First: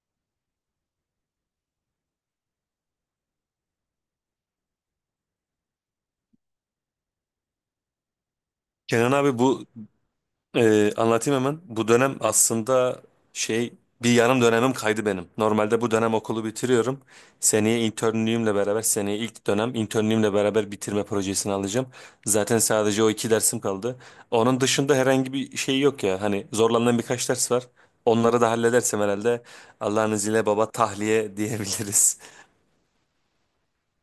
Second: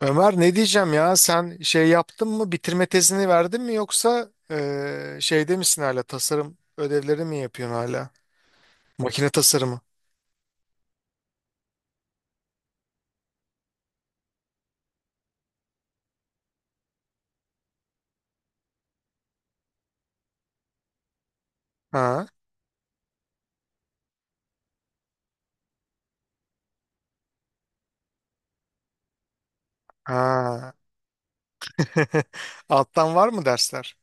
Ömer, ne diyeceğim ya, sen şey yaptın mı, bitirme tezini verdin mi, yoksa şeyde misin hala, tasarım ödevleri mi yapıyorsun hala? Kenan Makine abi bu tasarımı. Anlatayım hemen. Bu dönem aslında şey bir yarım dönemim kaydı benim. Normalde bu dönem okulu bitiriyorum. Seneye ilk dönem internliğimle beraber bitirme projesini alacağım. Ha? Zaten sadece o iki dersim kaldı. Onun dışında herhangi bir şey yok ya. Hani zorlandığım birkaç ders var. Onları da halledersem herhalde Allah'ın izniyle baba Ha. tahliye diyebiliriz. Alttan var mı dersler?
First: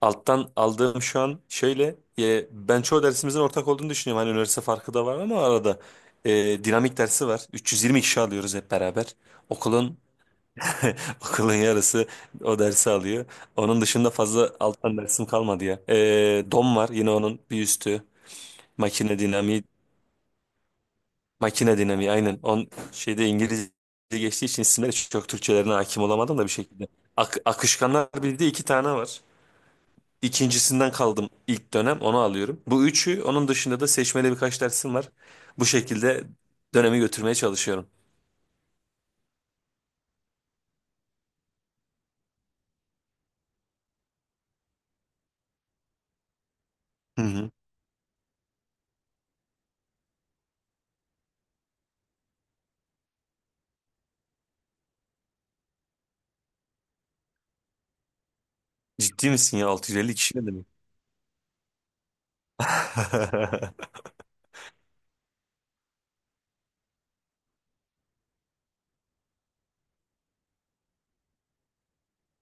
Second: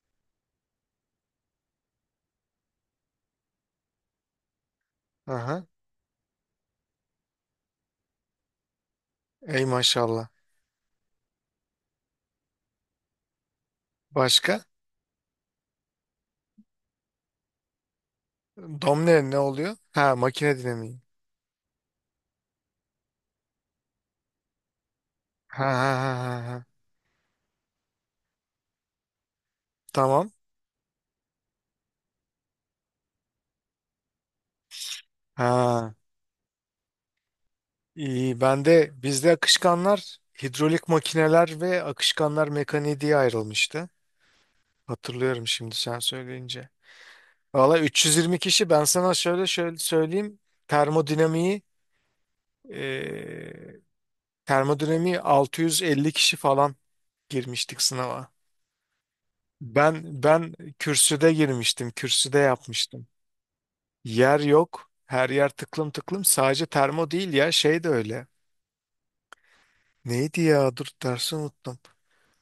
Alttan aldığım şu an şöyle ben çoğu dersimizin ortak olduğunu düşünüyorum. Hani üniversite farkı da var ama Aha. arada dinamik dersi var. 320 kişi alıyoruz hep beraber. Ey Okulun maşallah. okulun yarısı o dersi alıyor. Onun dışında fazla Başka? alttan dersim kalmadı ya. Dom var yine onun bir üstü. Makine Domine ne dinamiği, oluyor? Ha, makine dinamiği. makine dinamiği, aynen. On şeyde İngilizce geçtiği için isimleri çok Ha Türkçelerine ha hakim ha olamadım da bir ha. Ha. şekilde. Akışkanlar bildiği iki tane var. Tamam. İkincisinden kaldım, ilk dönem onu alıyorum. Bu üçü, onun dışında da seçmeli birkaç dersim var. Bu Ha. şekilde dönemi götürmeye çalışıyorum. İyi, ben de bizde akışkanlar, hidrolik makineler ve akışkanlar mekaniği diye ayrılmıştı. Hatırlıyorum şimdi sen söyleyince. Hı hı. Valla 320 kişi, ben sana şöyle şöyle söyleyeyim. Termodinamiği eee termodinamiği 650 kişi falan girmiştik sınava. Ciddi misin ya, 650 Ben kişi ne ben demek? kürsüde girmiştim. Kürsüde yapmıştım. Yer yok. Her yer tıklım tıklım. Sadece termo değil ya, şey de öyle. Neydi ya? Dur, dersi unuttum.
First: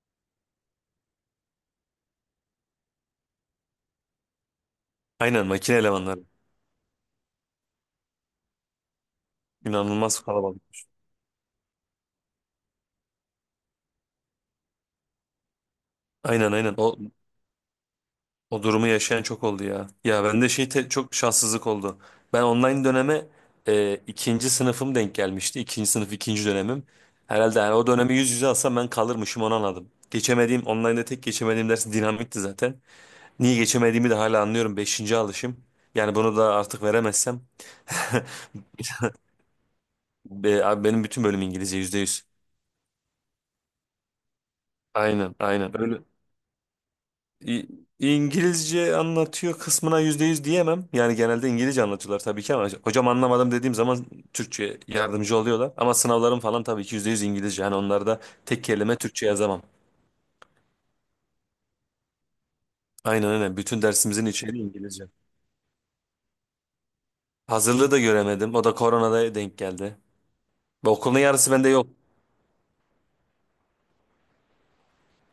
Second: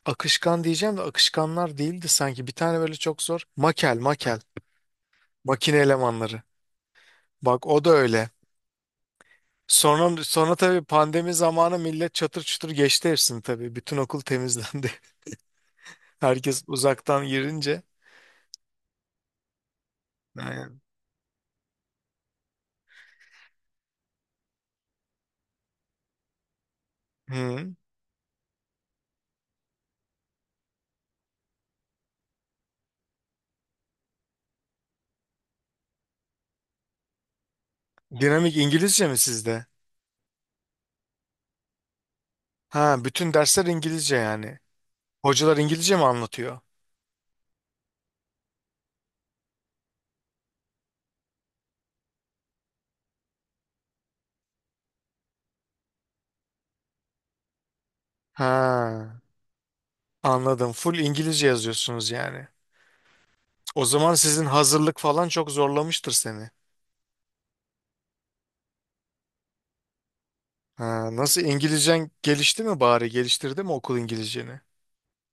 Akışkan diyeceğim de akışkanlar değildi sanki. Bir tane böyle çok zor. Makel, makel. Aynen, Makine makine elemanları. elemanları. Bak, o da öyle. İnanılmaz Sonra kalabalık. tabii pandemi zamanı millet çatır çutur geçti hepsini tabii. Bütün okul temizlendi. Aynen, Herkes aynen, o, uzaktan girince. o durumu yaşayan çok oldu ya. Ya bende şey, Aynen. Çok şanssızlık oldu. Ben online döneme ikinci sınıfım denk gelmişti. İkinci sınıf ikinci dönemim. Herhalde Hı. yani o dönemi yüz yüze alsam ben kalırmışım, onu anladım. Geçemediğim online'da tek geçemediğim ders dinamikti zaten. Niye geçemediğimi de hala anlıyorum. Beşinci alışım. Yani bunu da artık veremezsem. Dinamik İngilizce mi sizde? Abi benim bütün bölüm İngilizce, yüzde yüz. Ha, bütün dersler İngilizce yani. Aynen, Hocalar aynen. İngilizce mi Öyle. anlatıyor? İ- İngilizce anlatıyor kısmına yüzde yüz diyemem. Yani genelde İngilizce anlatıyorlar tabii ki ama hocam, anlamadım dediğim zaman Türkçe yardımcı oluyorlar. Ama sınavlarım falan tabii ki yüzde yüz İngilizce. Yani onlarda tek kelime Ha, Türkçe yazamam. anladım. Full İngilizce yazıyorsunuz yani. Aynen öyle. Bütün O zaman dersimizin sizin içeriği. hazırlık falan çok zorlamıştır seni. Hazırlığı da göremedim. O da koronada denk geldi. Ve Ha, okulun nasıl, yarısı bende yok. İngilizcen gelişti mi bari? Geliştirdi mi okul İngilizceni?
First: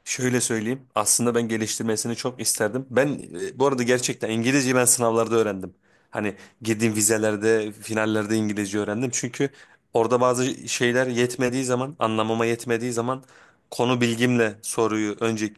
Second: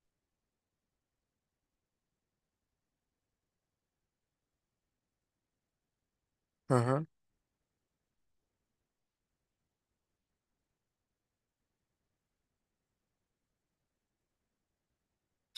Şöyle söyleyeyim. Aslında ben geliştirmesini çok isterdim. Ben bu arada gerçekten İngilizceyi ben sınavlarda öğrendim. Hani Hı girdiğim hı. vizelerde, finallerde İngilizce öğrendim. Çünkü orada bazı şeyler yetmediği zaman, anlamama yetmediği zaman konu bilgimle soruyu önce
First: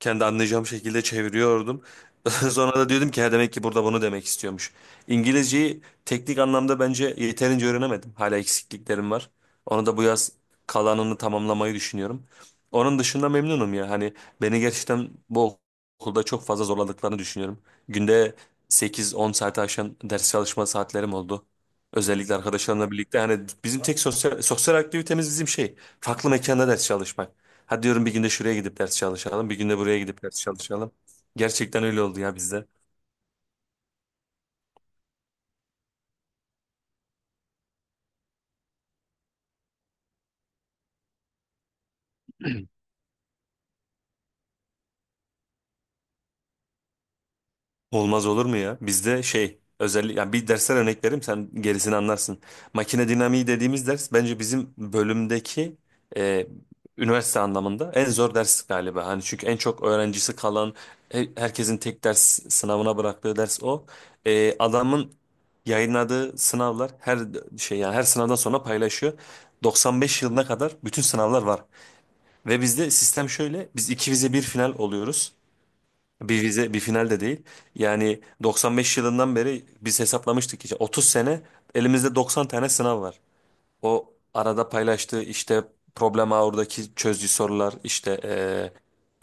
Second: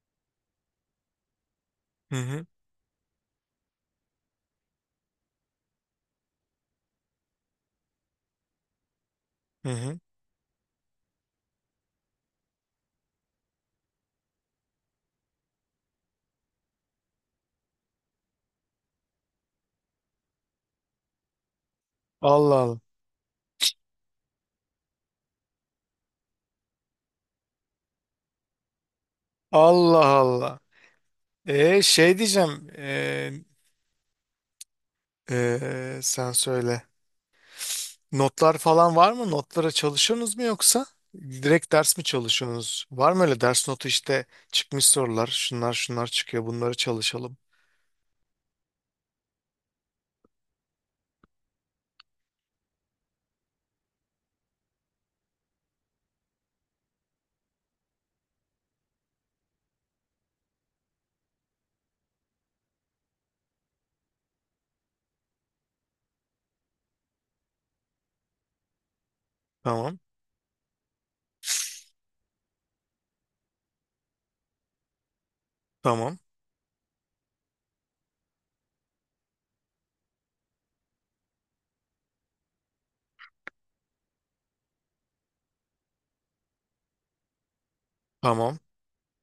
kendi anlayacağım şekilde çeviriyordum. Hı hı. Sonra da diyordum ki "Ha, demek ki burada bunu demek istiyormuş." İngilizceyi teknik anlamda bence yeterince öğrenemedim. Hala eksikliklerim var. Hı Onu da hı. bu yaz kalanını tamamlamayı düşünüyorum. Onun dışında memnunum ya. Hani beni gerçekten bu okulda çok fazla zorladıklarını düşünüyorum. Günde sekiz on saate aşan ders çalışma saatlerim oldu. Özellikle Allah Allah. arkadaşlarımla birlikte hani bizim tek sosyal aktivitemiz bizim şey, farklı mekanda ders çalışmak. Hadi diyorum, bir günde şuraya gidip ders çalışalım, bir günde buraya Allah gidip ders Allah. çalışalım. E Gerçekten öyle şey oldu ya bizde. diyeceğim e, sen söyle. Notlar falan var mı? Notlara çalışıyorsunuz mu yoksa? Direkt ders mi çalışıyorsunuz? Var mı öyle ders notu, işte çıkmış sorular, şunlar şunlar çıkıyor, bunları çalışalım. Olmaz olur mu ya? Bizde şey, özellikle yani bir dersler örnek vereyim, sen gerisini anlarsın. Makine dinamiği dediğimiz ders bence bizim bölümdeki e, üniversite anlamında en zor ders galiba. Hani çünkü en çok öğrencisi kalan, herkesin tek ders sınavına bıraktığı ders o. Adamın yayınladığı sınavlar, her şey yani, her sınavdan sonra paylaşıyor. Tamam 95 yılına kadar bütün sınavlar var. Ve bizde sistem şöyle. Biz iki vize bir final oluyoruz. tamam Bir vize, bir final de değil. Yani 95 yılından beri biz hesaplamıştık, işte 30 sene, elimizde 90 tane sınav var. O arada paylaştığı işte problem ağırdaki çözdüğü sorular, işte tamam.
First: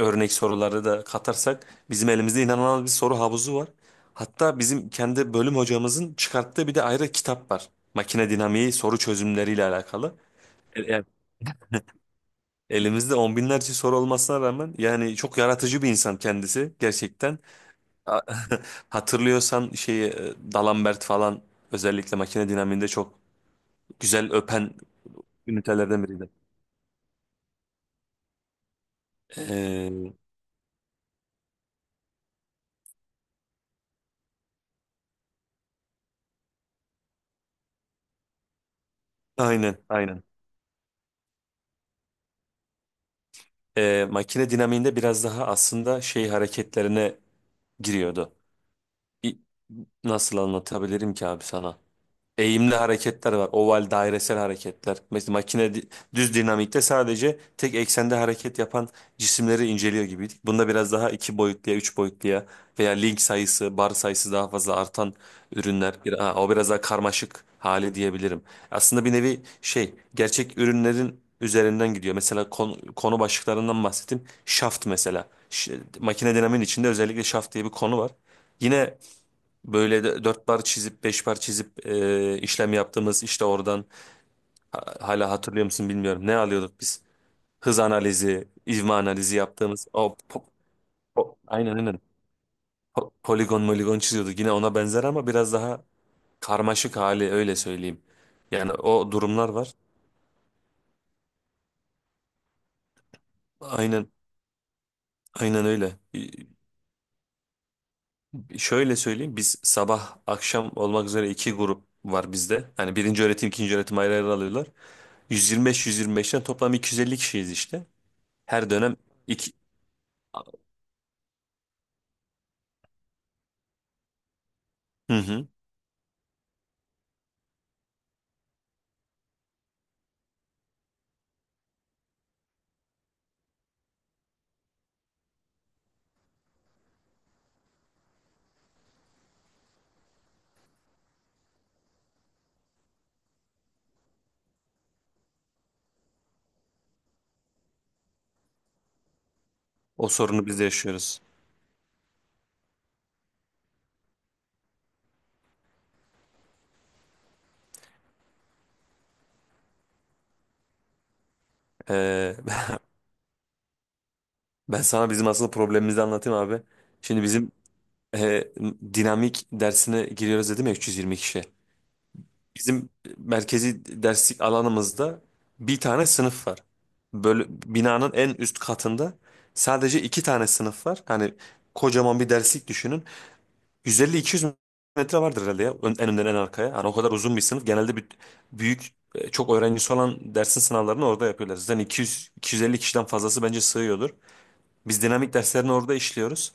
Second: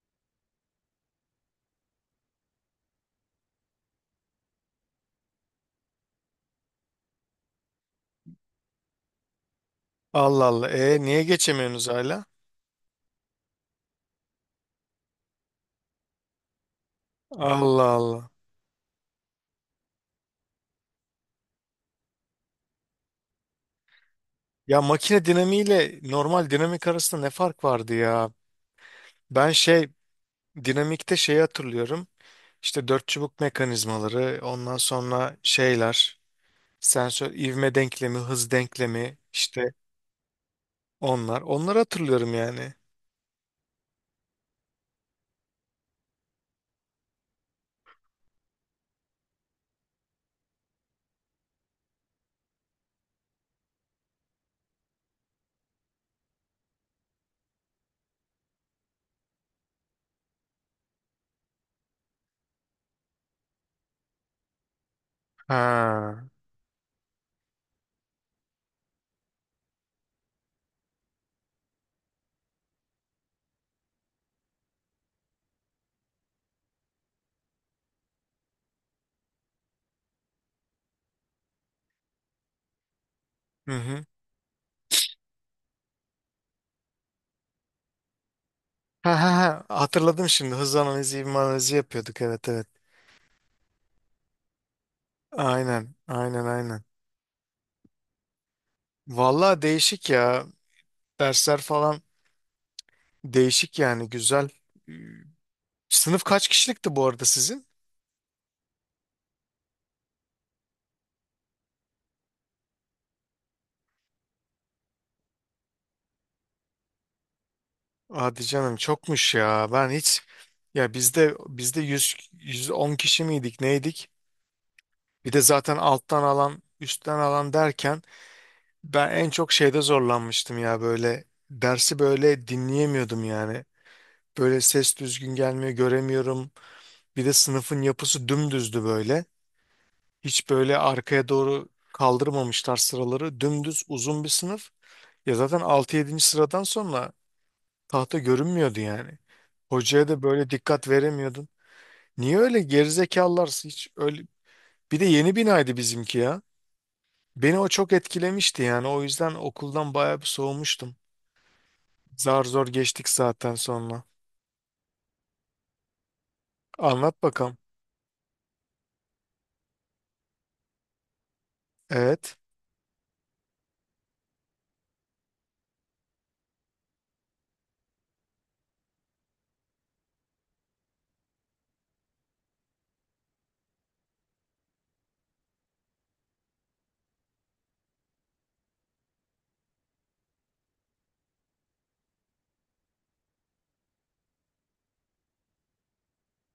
örnek soruları da katarsak bizim elimizde inanılmaz bir soru havuzu var. Hatta bizim kendi bölüm hocamızın çıkarttığı bir de ayrı kitap var. Makine dinamiği soru çözümleriyle alakalı. Allah Allah. E- E e- niye geçemiyorsunuz hala? Elimizde on binlerce soru olmasına rağmen yani, çok yaratıcı bir insan kendisi gerçekten. Allah A- Allah. Hatırlıyorsan şeyi, D'Alembert falan özellikle makine dinamiğinde çok güzel öpen Ya, makine dinamiğiyle ünitelerden biriydi. normal dinamik arasında ne fark vardı ya? Ben şey Ee, Dinamikte şeyi hatırlıyorum. İşte dört çubuk mekanizmaları, ondan sonra şeyler, sensör ivme denklemi, hız denklemi, işte aynen, aynen. onlar. Onları hatırlıyorum yani. Makine dinamiğinde biraz daha aslında şey hareketlerine giriyordu. İ- Nasıl anlatabilirim ki abi sana? Eğimli hareketler var. Oval, dairesel hareketler. Mesela düz dinamikte sadece tek eksende hareket yapan cisimleri inceliyor gibiydik. Bunda biraz daha iki boyutluya, üç boyutluya veya link sayısı, bar sayısı daha fazla artan ürünler. Ha. Ha, o biraz daha karmaşık hali diyebilirim. Aslında bir nevi şey, gerçek ürünlerin üzerinden gidiyor. Mesela konu başlıklarından bahsettim. Şaft mesela. Makine dinamiğin içinde özellikle şaft diye bir konu var. Yine böyle de dört bar çizip beş bar çizip işlem yaptığımız işte, Hı oradan hı. hala hatırlıyor musun bilmiyorum. Ne alıyorduk biz? Hız analizi, ivme Ha ha analizi ha. yaptığımız o Hatırladım şimdi. Hız analizi, ivme analizi aynen, aynen, yapıyorduk. Evet, evet. Poligon moligon çiziyorduk. Yine ona benzer ama biraz daha Aynen. Aynen. karmaşık hali, öyle söyleyeyim. Yani o durumlar Vallahi var. değişik ya. Dersler falan değişik yani. Aynen, Güzel. aynen öyle. Sınıf kaç kişilikti bu arada sizin? Şöyle söyleyeyim, biz sabah akşam olmak üzere iki grup var bizde. Yani birinci öğretim, ikinci öğretim ayrı ayrı alıyorlar. Yüz yirmi beş, 125'ten toplam 250 kişiyiz işte. Hadi Her canım, dönem çokmuş iki... ya. Ben hiç Ya bizde bizde 100 110 kişi miydik, neydik? Hı Bir de hı. zaten alttan alan, üstten alan derken ben en çok şeyde zorlanmıştım ya, böyle dersi böyle dinleyemiyordum yani. Böyle ses düzgün gelmiyor, göremiyorum. Bir de sınıfın yapısı dümdüzdü böyle. Hiç böyle arkaya doğru kaldırmamışlar sıraları. Dümdüz uzun bir sınıf. Ya zaten altı yedinci sıradan sonra tahta görünmüyordu yani. Hocaya O da sorunu böyle biz de dikkat yaşıyoruz. veremiyordun. Niye öyle gerizekalılar, hiç öyle. Bir de yeni binaydı bizimki ya. Beni o çok etkilemişti yani. O yüzden okuldan bayağı bir soğumuştum. Ee, Zar zor geçtik zaten sonra. Ben sana bizim aslında problemimizi anlatayım abi. Şimdi Anlat bizim bakalım. e, dinamik dersine giriyoruz dedim ya, 320 kişi. Evet. Bizim merkezi derslik alanımızda bir tane sınıf var. Böyle binanın en üst katında sadece iki tane sınıf var. Hani kocaman bir derslik düşünün. 150-200 metre vardır herhalde ya. En önden en arkaya. Yani o kadar uzun bir sınıf. Genelde, bir, büyük çok öğrencisi olan dersin sınavlarını orada yapıyorlar. Zaten 200-250 kişiden fazlası bence sığıyordur. Biz dinamik derslerini orada işliyoruz.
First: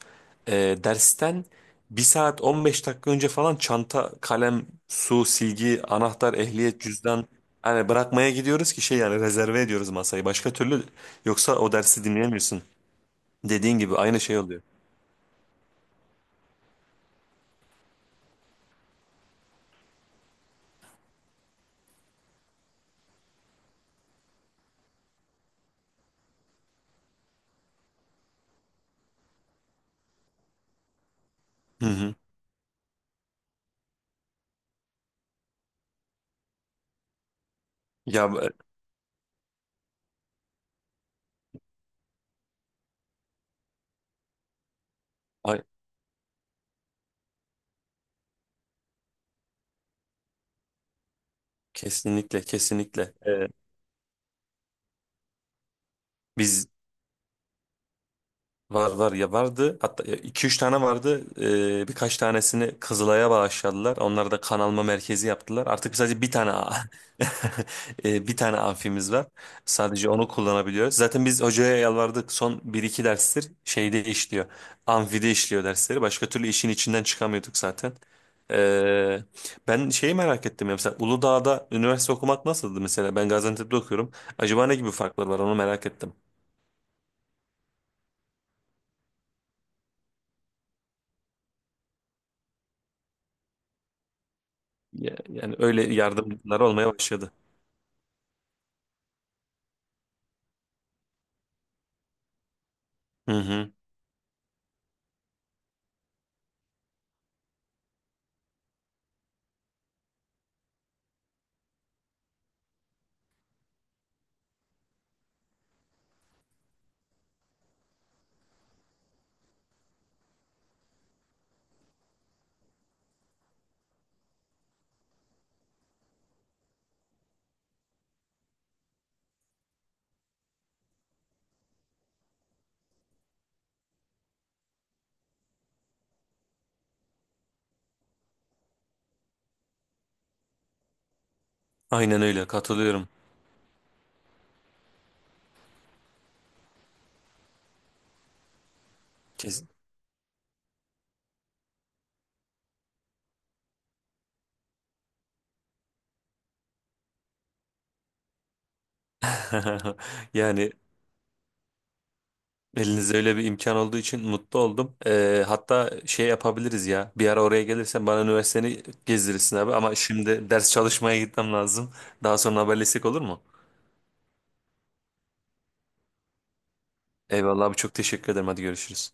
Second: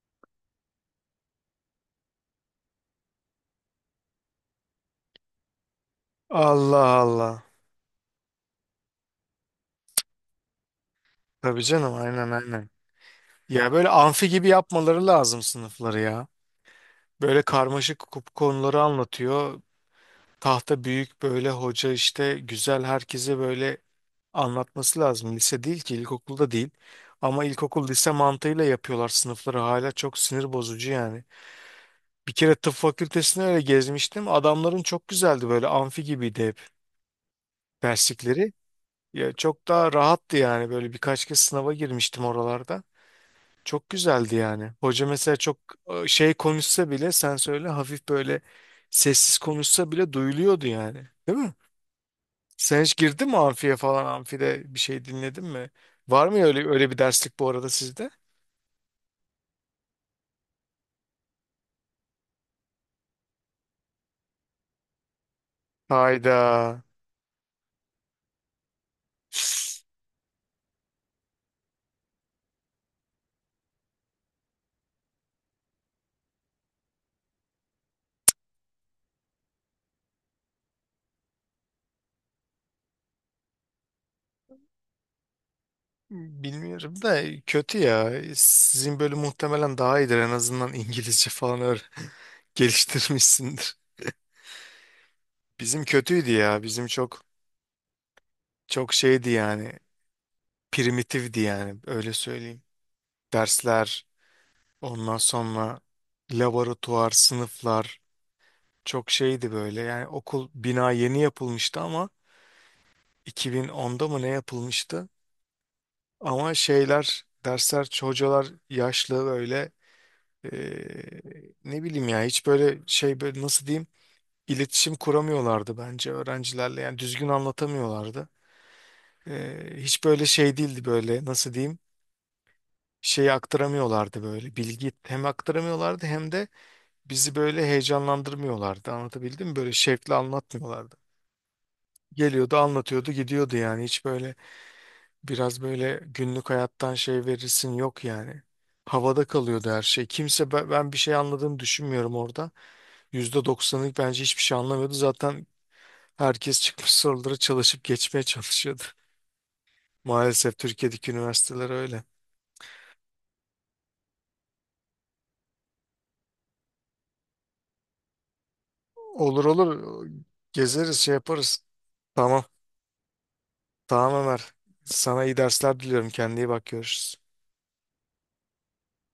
Dersten bir saat 15 dakika önce falan çanta, kalem, su, silgi, anahtar, ehliyet, Allah cüzdan, Allah. hani bırakmaya gidiyoruz ki şey, yani rezerve ediyoruz masayı. Başka türlü, yoksa Tabii o canım, dersi aynen dinleyemiyorsun. aynen. Ya Dediğin böyle gibi aynı amfi şey gibi oluyor. yapmaları lazım sınıfları ya. Böyle karmaşık konuları anlatıyor. Tahta büyük, böyle hoca işte güzel, herkese böyle anlatması lazım. Lise değil ki, ilkokulda değil. Ama ilkokul, lise mantığıyla yapıyorlar sınıfları hala, çok sinir bozucu yani. Hı hı. Bir kere tıp fakültesine öyle gezmiştim. Adamların çok güzeldi, böyle amfi gibiydi hep Ya e, derslikleri. Ya çok daha rahattı yani, böyle birkaç kez sınava girmiştim oralarda. Çok güzeldi yani. Hoca mesela çok ay- şey konuşsa bile, sen söyle, hafif böyle sessiz konuşsa bile duyuluyordu yani. Değil mi? Kesinlikle, Sen hiç kesinlikle. girdin mi amfiye falan, amfide bir şey dinledin mi? Var mı Biz öyle öyle bir derslik bu arada sizde? Var var ya, vardı, hatta 2-3 tane vardı. Birkaç tanesini Kızılay'a bağışladılar, onları da kan alma merkezi yaptılar, artık sadece bir tane a- Hayda. Bir tane amfimiz var, sadece onu kullanabiliyoruz. Zaten biz hocaya yalvardık, son bir iki derstir şeyde işliyor, amfide işliyor dersleri, başka türlü işin içinden çıkamıyorduk zaten. Ee, Ben şeyi merak ettim ya, mesela Uludağ'da üniversite okumak nasıldı? Mesela ben Gaziantep'te okuyorum, acaba ne gibi farklar var, onu merak ettim. Bilmiyorum da, kötü ya. Sizin bölüm muhtemelen daha iyidir. En azından İngilizce falan öyle geliştirmişsindir. Yani Bizim öyle kötüydü yardımcılar ya. Bizim olmaya çok başladı. çok şeydi yani. Primitifti yani. Öyle söyleyeyim. Hı hı. Dersler, ondan sonra laboratuvar, sınıflar çok şeydi böyle. Yani okul bina yeni yapılmıştı ama 2010'da mı ne yapılmıştı? Ama şeyler, dersler, hocalar yaşlı böyle. Eee, ne bileyim ya, hiç böyle şey, böyle nasıl diyeyim, iletişim kuramıyorlardı bence öğrencilerle, yani düzgün anlatamıyorlardı. Hiç böyle şey değildi, böyle nasıl diyeyim, şeyi aktaramıyorlardı, böyle bilgi hem aktaramıyorlardı, hem de bizi böyle heyecanlandırmıyorlardı, anlatabildim mi, böyle şevkle anlatmıyorlardı. Aynen öyle, Geliyordu, katılıyorum. anlatıyordu, gidiyordu yani, hiç böyle biraz böyle günlük hayattan şey verirsin, yok yani. Havada Kesin. kalıyordu her şey. Kimse ben ben bir şey anladığını düşünmüyorum orada. %90'lık bence hiçbir şey anlamıyordu. Zaten herkes çıkmış soruları çalışıp geçmeye çalışıyordu. Maalesef Yani Türkiye'deki üniversiteler öyle. elinizde öyle bir imkan olduğu için mutlu oldum. Hatta şey yapabiliriz ya. Bir ara oraya gelirsen bana üniversiteni Olur gezdirirsin abi. Ama olur şimdi ders gezeriz, şey çalışmaya gitmem yaparız. lazım. Daha Tamam. sonra haberleşsek olur mu? Tamam Ömer. Sana iyi dersler diliyorum. Kendine iyi bak, görüşürüz. Eyvallah abi, çok teşekkür ederim. Hadi görüşürüz.